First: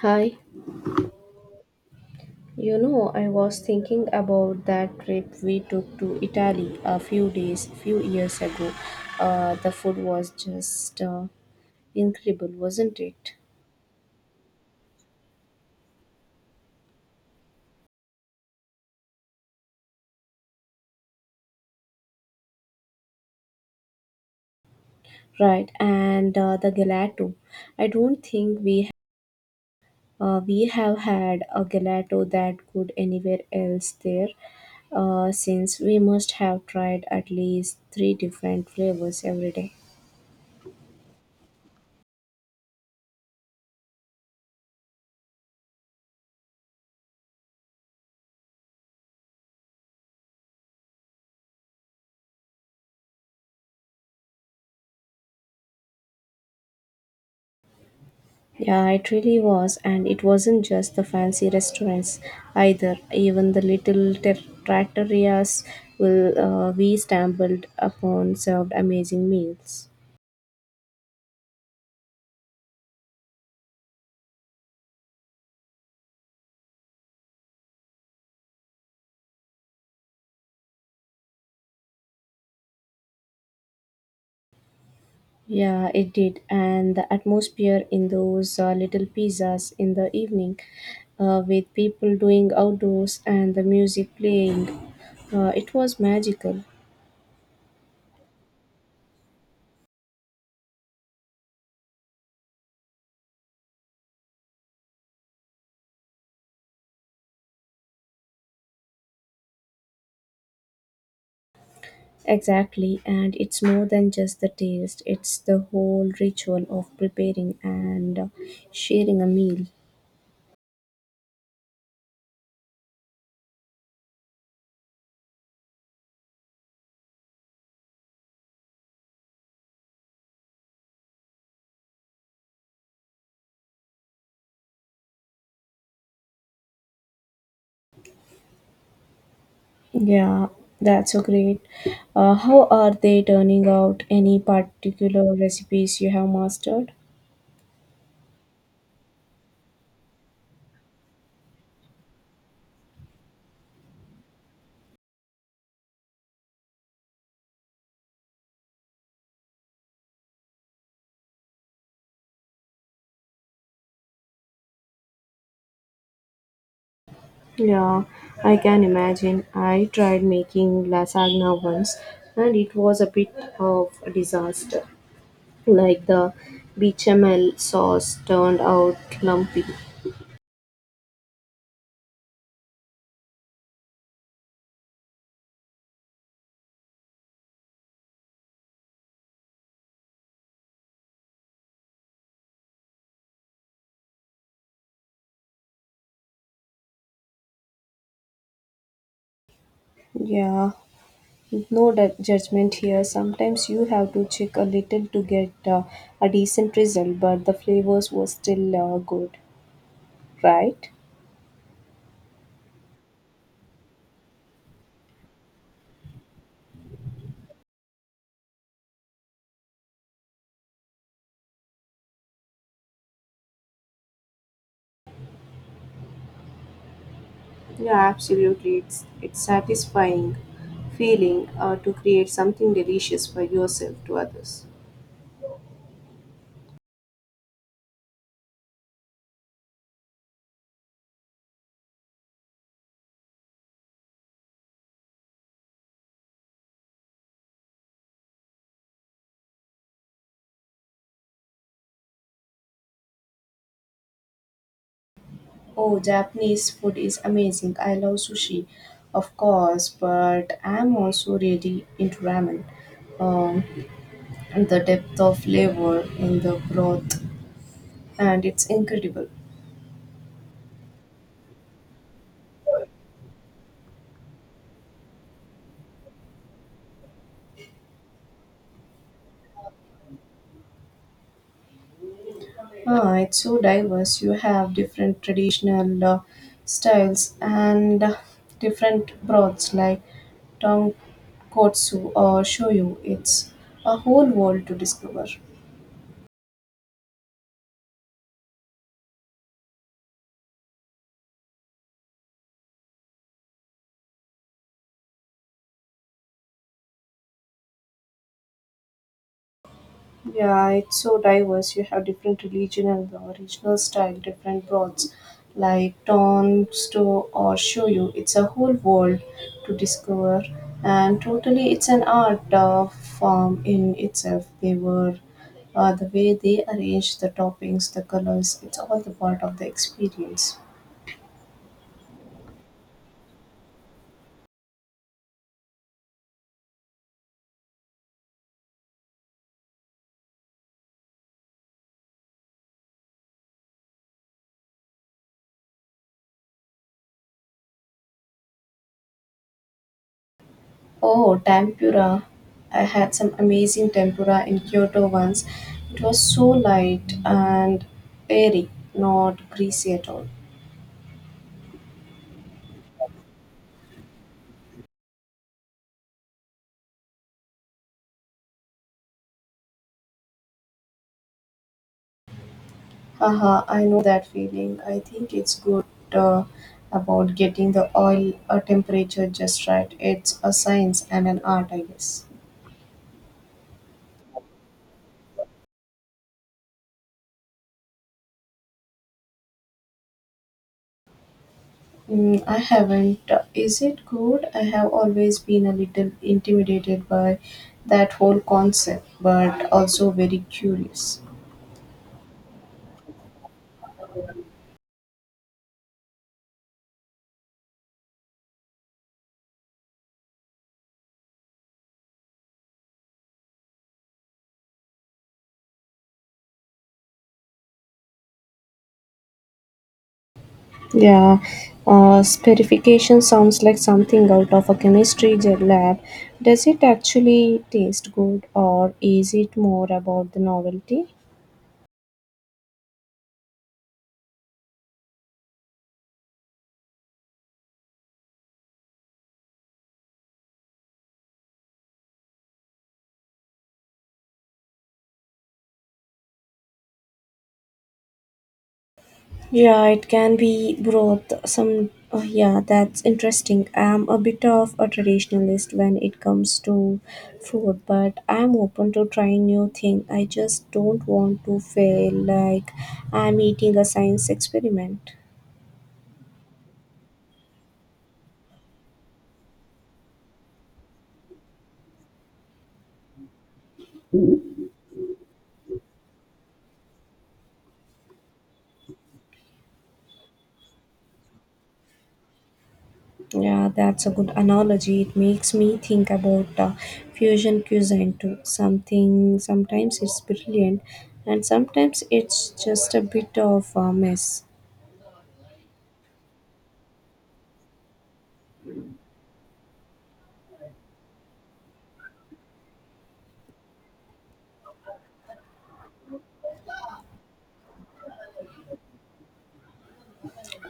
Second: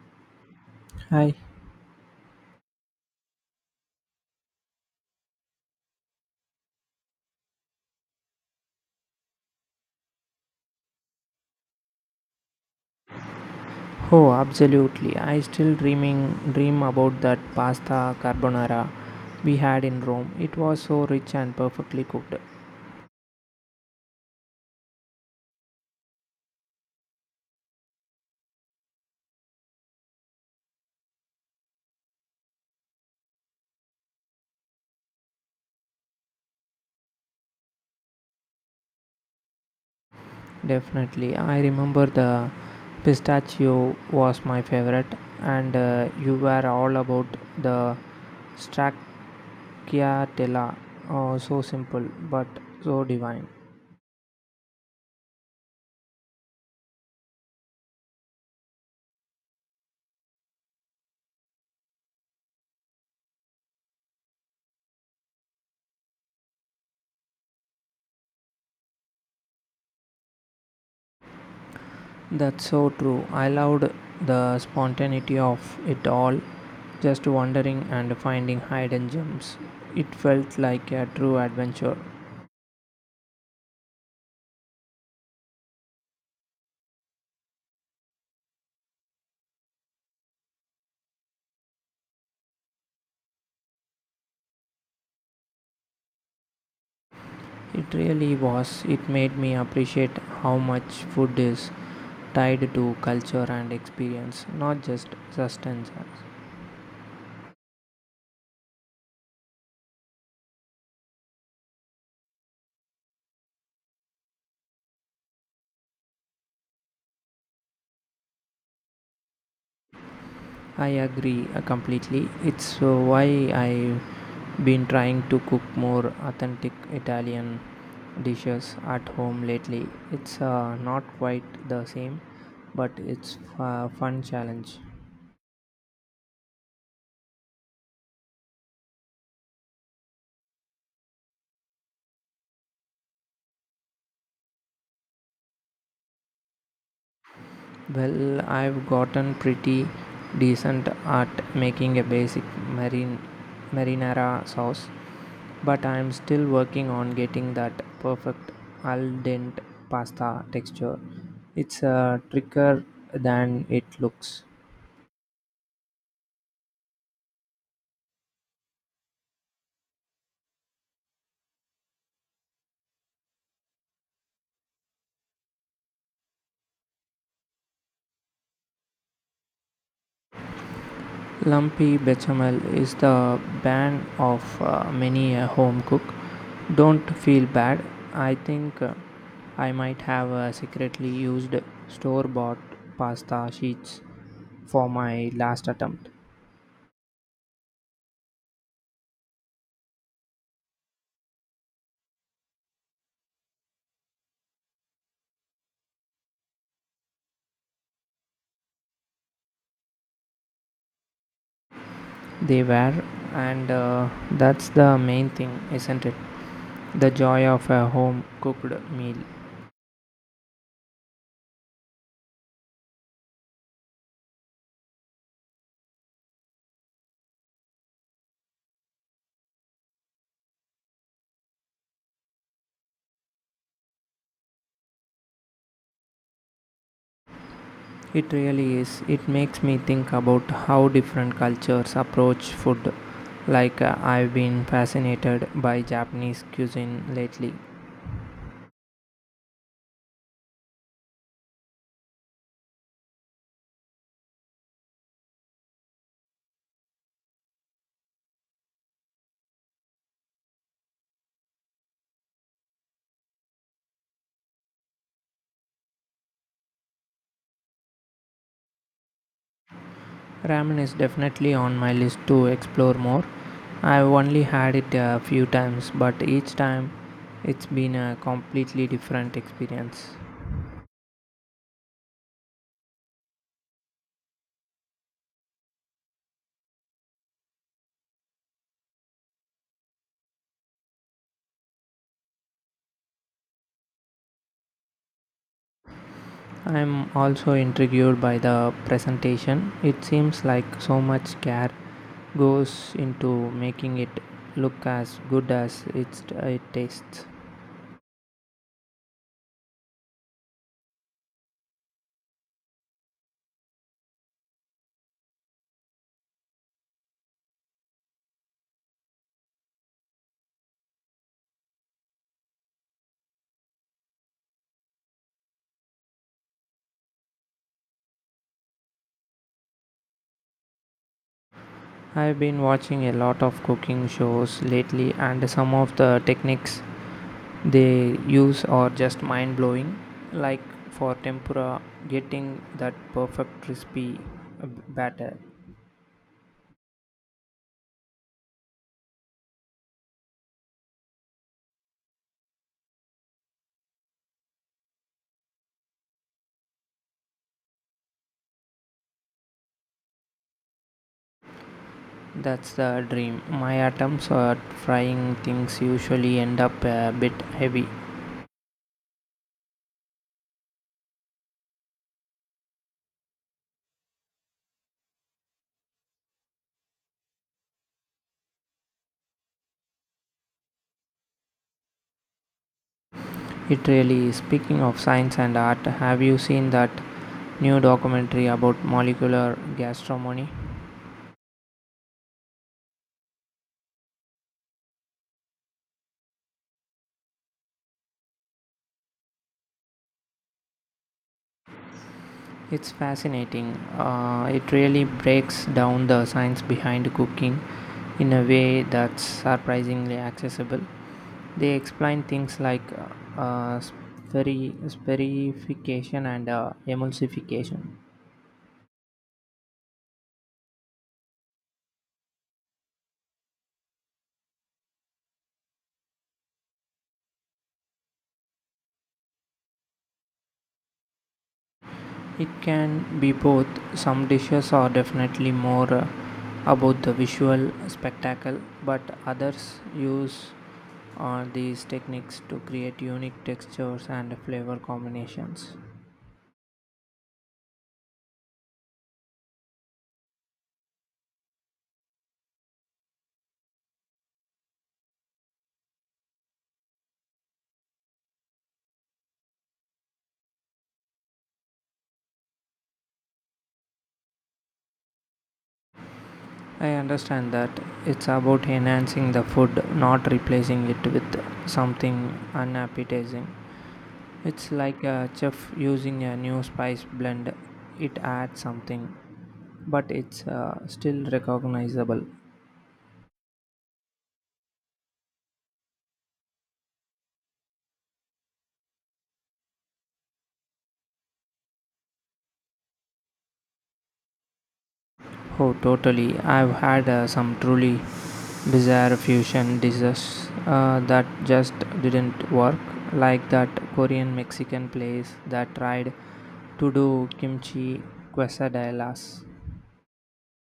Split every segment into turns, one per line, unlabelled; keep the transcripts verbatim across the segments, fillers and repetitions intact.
Hi,
Hi.
you know, I was thinking about that trip we took to Italy a few days, few years ago. Uh, the food was just uh, incredible, wasn't it?
Oh, absolutely. I still dreaming dream about that pasta carbonara we had in Rome. It was so rich and perfectly cooked.
Right, and uh, the gelato. I don't think we uh, We have had a gelato that good anywhere else there. Uh, since we must have tried at least three different flavors every day.
Definitely. I remember the pistachio was my favorite and uh, you were all about the stracciatella. Oh, so simple but so divine.
Yeah, it really was, and it wasn't just the fancy restaurants either. Even the little ter- trattorias will uh, we stumbled upon served amazing meals.
That's so true. I loved the spontaneity of it all, just wandering and finding hidden gems. It felt like a true adventure.
Yeah, it did, and the atmosphere in those uh, little pizzas in the evening, uh, with people doing outdoors and the music playing, uh, it was magical.
It really was. It made me appreciate how much food is tied to culture and experience, not just sustenance.
Exactly, and it's more than just the taste, it's the whole ritual of preparing and uh, sharing a meal.
I agree uh, completely. It's uh, why I've been trying to cook more authentic Italian dishes at home lately. It's uh, not quite the same, but it's a fun challenge.
Yeah, that's so great. Uh, how are they turning out? Any particular recipes you have mastered?
Well, I've gotten pretty decent at making a basic marine marinara sauce, but I'm still working on getting that perfect al dente pasta texture. It's a trickier than it looks.
Yeah, I can imagine. I tried making lasagna once and it was a bit of a disaster. Like the bechamel sauce turned out lumpy.
Lumpy bechamel is the bane of uh, many a home cook. Don't feel bad. I think uh, I might have uh, secretly used store bought pasta sheets for my last attempt.
Yeah, No de- judgment here. Sometimes you have to check a little to get uh, a decent result, but the flavors were still uh, good, right?
They were, and uh, that's the main thing, isn't it? The joy of a home cooked meal.
Yeah, absolutely. It's it's satisfying feeling uh, to create something delicious for yourself to others.
It really is. It makes me think about how different cultures approach food. Like, uh, I've been fascinated by Japanese cuisine lately.
Oh, Japanese food is amazing. I love sushi, of course, but I'm also really into ramen. Um, and the depth of flavor in the broth, and it's incredible.
Ramen is definitely on my list to explore more. I've only had it a few times, but each time it's been a completely different experience.
Ah, it's so diverse. You have different traditional uh, styles and uh, different broths like tonkotsu or shoyu. It's a whole world to discover.
I'm also intrigued by the presentation. It seems like so much care goes into making it look as good as it's, it tastes.
Yeah, it's so diverse. You have different religion and the original style, different broads like tones to or show you. It's a whole world to discover, and totally, it's an art uh, form in itself. They were uh, the way they arrange the toppings, the colors. It's all the part of the experience.
I've been watching a lot of cooking shows lately, and some of the techniques they use are just mind blowing. Like for tempura, getting that perfect crispy uh, batter.
Oh, tempura. I had some amazing tempura in Kyoto once. It was so light and airy, not greasy at all.
That's the dream. My attempts at frying things usually end up a bit heavy.
Haha, I know that feeling. I think it's good uh, about getting the oil uh, temperature just right. It's a science and an art, I guess.
It really is. Speaking of science and art, have you seen that new documentary about molecular gastronomy?
Mm, I haven't. Is it good? I have always been a little intimidated by that whole concept, but also very curious.
It's fascinating. Uh, it really breaks down the science behind cooking in a way that's surprisingly accessible. They explain things like uh, uh, speri- sperification and uh, emulsification.
Yeah, uh, spherification sounds like something out of a chemistry j- lab. Does it actually taste good, or is it more about the novelty?
It can be both. Some dishes are definitely more uh, about the visual spectacle, but others use uh, these techniques to create unique textures and flavor combinations.
Yeah, it can be both. Some, oh, yeah, that's interesting. I'm a bit of a traditionalist when it comes to food, but I'm open to trying new thing. I just don't want to feel like I'm eating a science experiment.
I understand that it's about enhancing the food, not replacing it with something unappetizing. It's like a chef using a new spice blend, it adds something, but it's uh, still recognizable.
Yeah, that's a good analogy. It makes me think about uh, fusion cuisine too. Something sometimes it's brilliant, and sometimes it's just a bit of a mess.
Oh, totally. I've had uh, some truly bizarre fusion dishes uh, that just didn't work, like that Korean Mexican place that tried to do kimchi quesadillas.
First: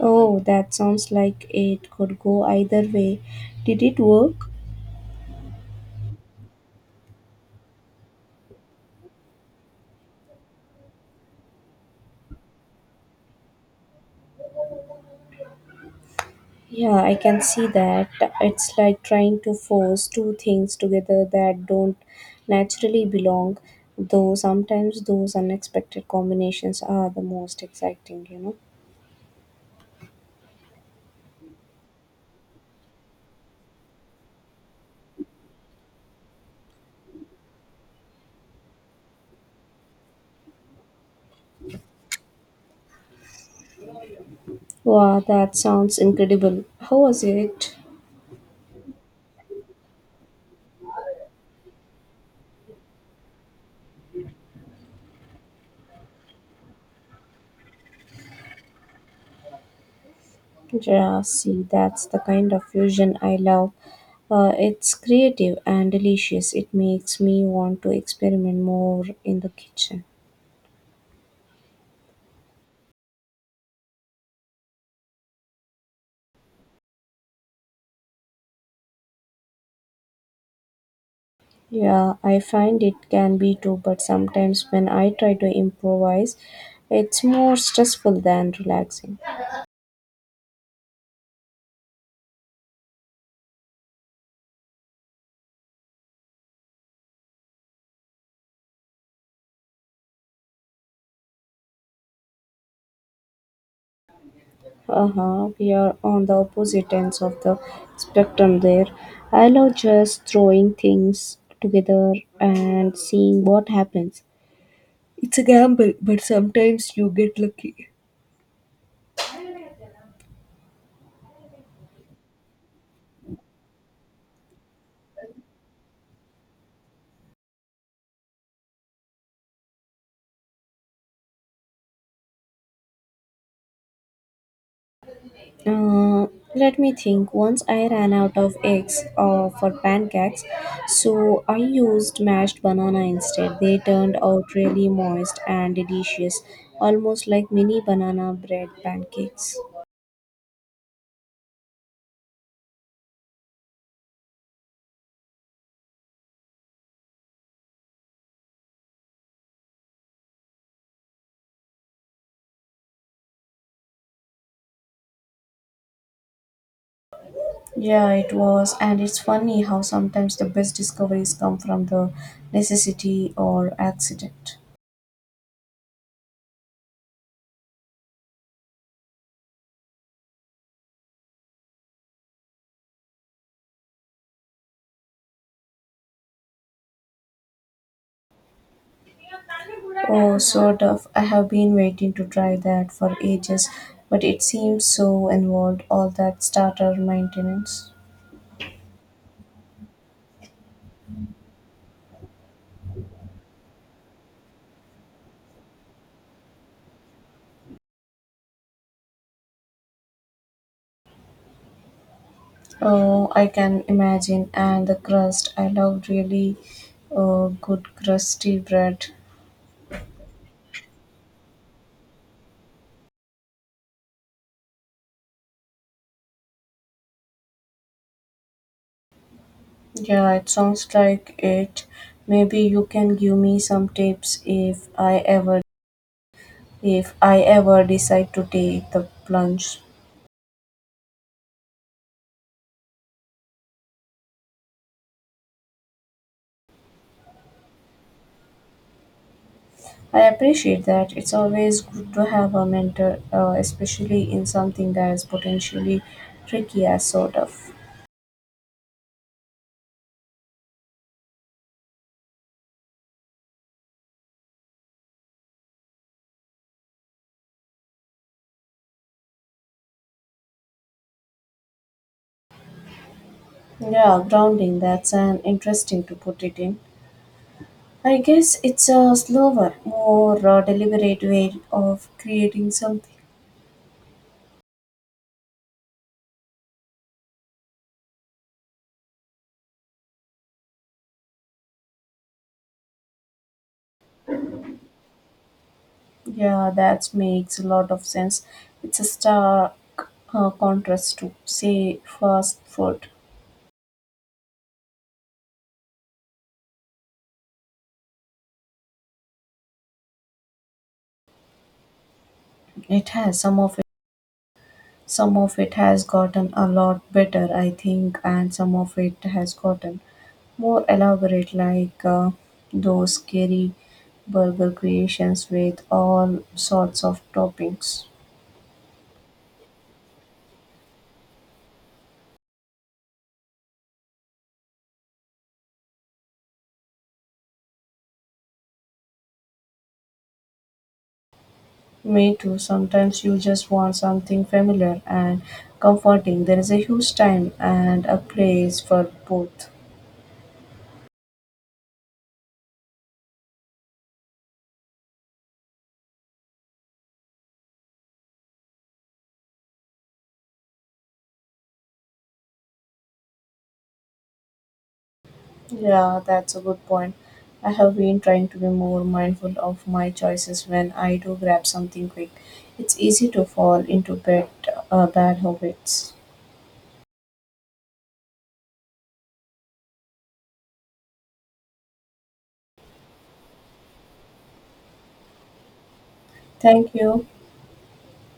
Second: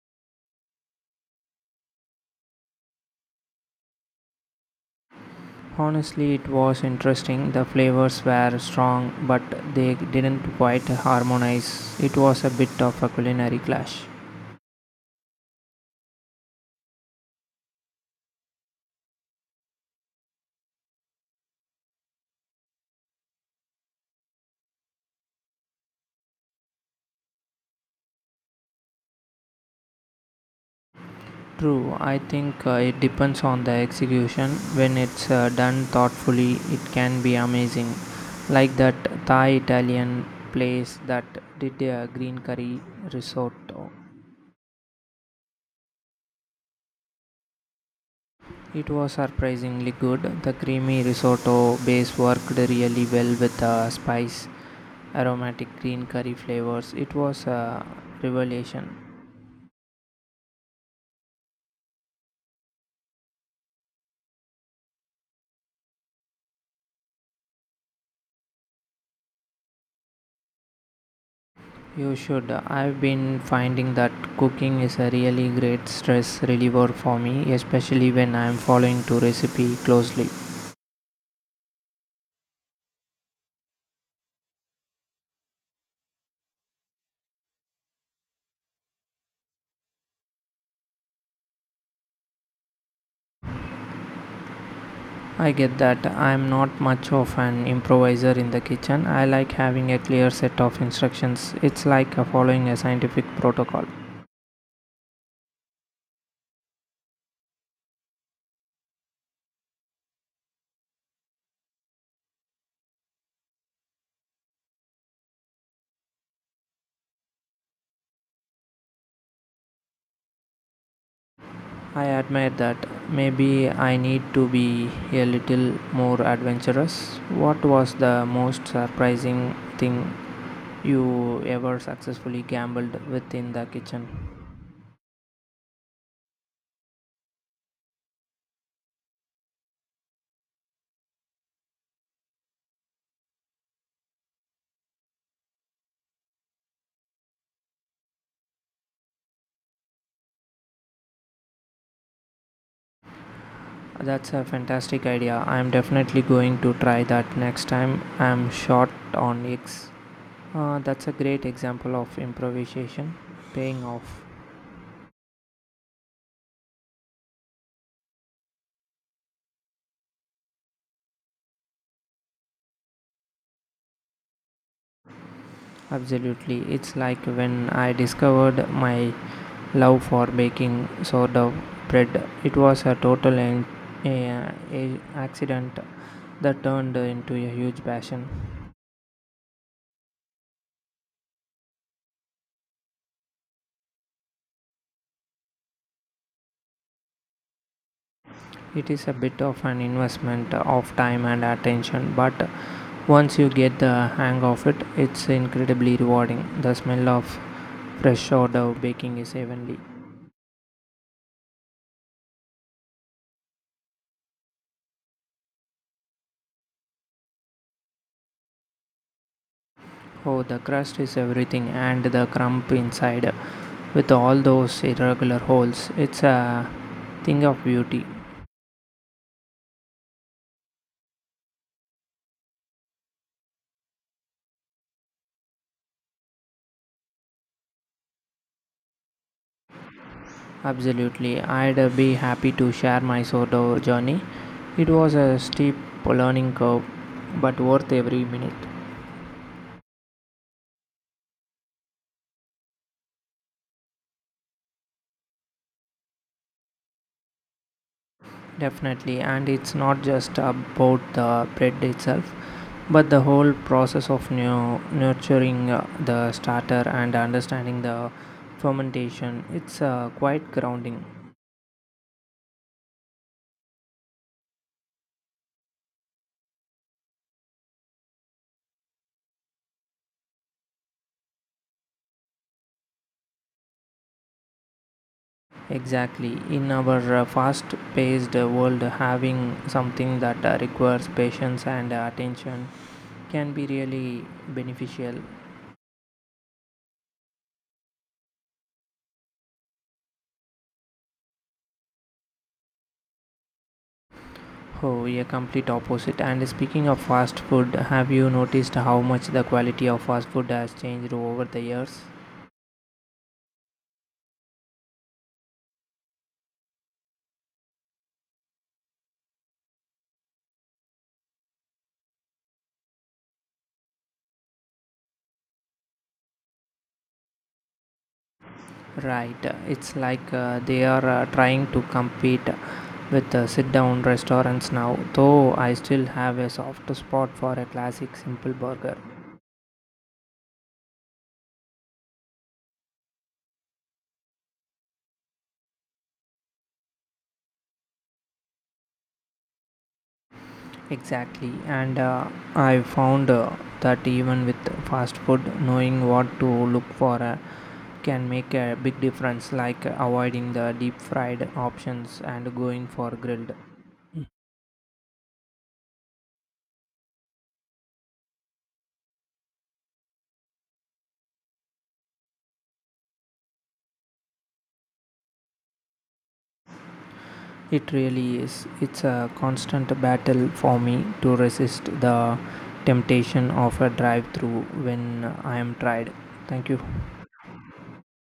Oh, that sounds like it could go either way. Did it work?
Honestly, it was interesting. The flavors were strong, but they didn't quite harmonize. It was a bit of a culinary clash.
Yeah, I can see that. It's like trying to force two things together that don't naturally belong, though sometimes those unexpected combinations are the most exciting, you know.
True, I think uh, it depends on the execution. When it's uh, done thoughtfully, it can be amazing. Like that Thai Italian place that did a green curry risotto.
Wow, that sounds incredible. How was it?
It was surprisingly good. The creamy risotto base worked really well with the spice, aromatic green curry flavors. It was a revelation.
Yeah, see, that's the kind of fusion I love. Uh, it's creative and delicious. It makes me want to experiment more in the kitchen.
You should. I've been finding that cooking is a really great stress reliever for me, especially when I'm following to recipe closely.
Yeah, I find it can be too, but sometimes when I try to improvise, it's more stressful than relaxing.
I get that I'm not much of an improviser in the kitchen. I like having a clear set of instructions. It's like a following a scientific protocol.
Uh-huh. We are on the opposite ends of the spectrum there. I love just throwing things together and seeing what happens. It's a gamble, but sometimes you get lucky.
I admire that. Maybe I need to be a little more adventurous. What was the most surprising thing you ever successfully gambled with in the kitchen?
Uh, Let me think. Once I ran out of eggs uh, for pancakes, so I used mashed banana instead. They turned out really moist and delicious, almost like mini banana bread pancakes.
That's a fantastic idea. I'm definitely going to try that next time I'm short on eggs. Uh, that's a great example of improvisation paying off.
Yeah, it was, and it's funny how sometimes the best discoveries come from the necessity or accident.
Absolutely. It's like when I discovered my love for baking sourdough bread. It was a total an- a- a- accident that turned into a huge passion.
Oh, sort of. I have been waiting to try that for ages, but it seems so involved, all that starter maintenance.
It is a bit of an investment of time and attention, but once you get the hang of it, it's incredibly rewarding. The smell of fresh sourdough d'oeuvre baking is heavenly.
Oh, I can imagine, and the crust. I love really uh, good crusty bread.
Oh, the crust is everything, and the crumb inside with all those irregular holes. It's a thing of beauty.
Yeah, it sounds like it. Maybe you can give me some tips if I ever if I ever decide to take the plunge.
Absolutely, I'd be happy to share my sourdough journey. It was a steep learning curve, but worth every minute.
I appreciate that. It's always good to have a mentor, uh, especially in something that is potentially tricky as sort of.
Definitely, and it's not just about the bread itself, but the whole process of nu- nurturing uh, the starter and understanding the fermentation. It's uh, quite grounding.
Yeah, grounding, that's an interesting to put it in. I guess it's a slower, more uh, deliberate way of creating something.
Exactly. In our uh, fast paced world, having something that uh, requires patience and uh, attention can be really beneficial.
Yeah, that makes a lot of sense. It's a stark uh, contrast to, say, fast food.
Oh, a complete opposite. And speaking of fast food, have you noticed how much the quality of fast food has changed over the years?
It has some of Some of it has gotten a lot better, I think, and some of it has gotten more elaborate, like uh, those scary burger creations with all sorts of toppings.
Right, uh, it's like uh, they are uh, trying to compete with uh, sit down restaurants now, though I still have a soft spot for a classic simple burger.
Me too. Sometimes you just want something familiar and comforting. There is a huge time and a place for both.
Exactly, and uh, I found uh, that even with fast food, knowing what to look for uh, can make a big difference, like avoiding the deep fried options and going for grilled.
Yeah, that's a good point. I have been trying to be more mindful of my choices when I do grab something quick. It's easy to fall into bad, uh, bad habits.
It really is. It's a constant battle for me to resist the temptation of a drive through when I am tired. Thank you.
Thank you.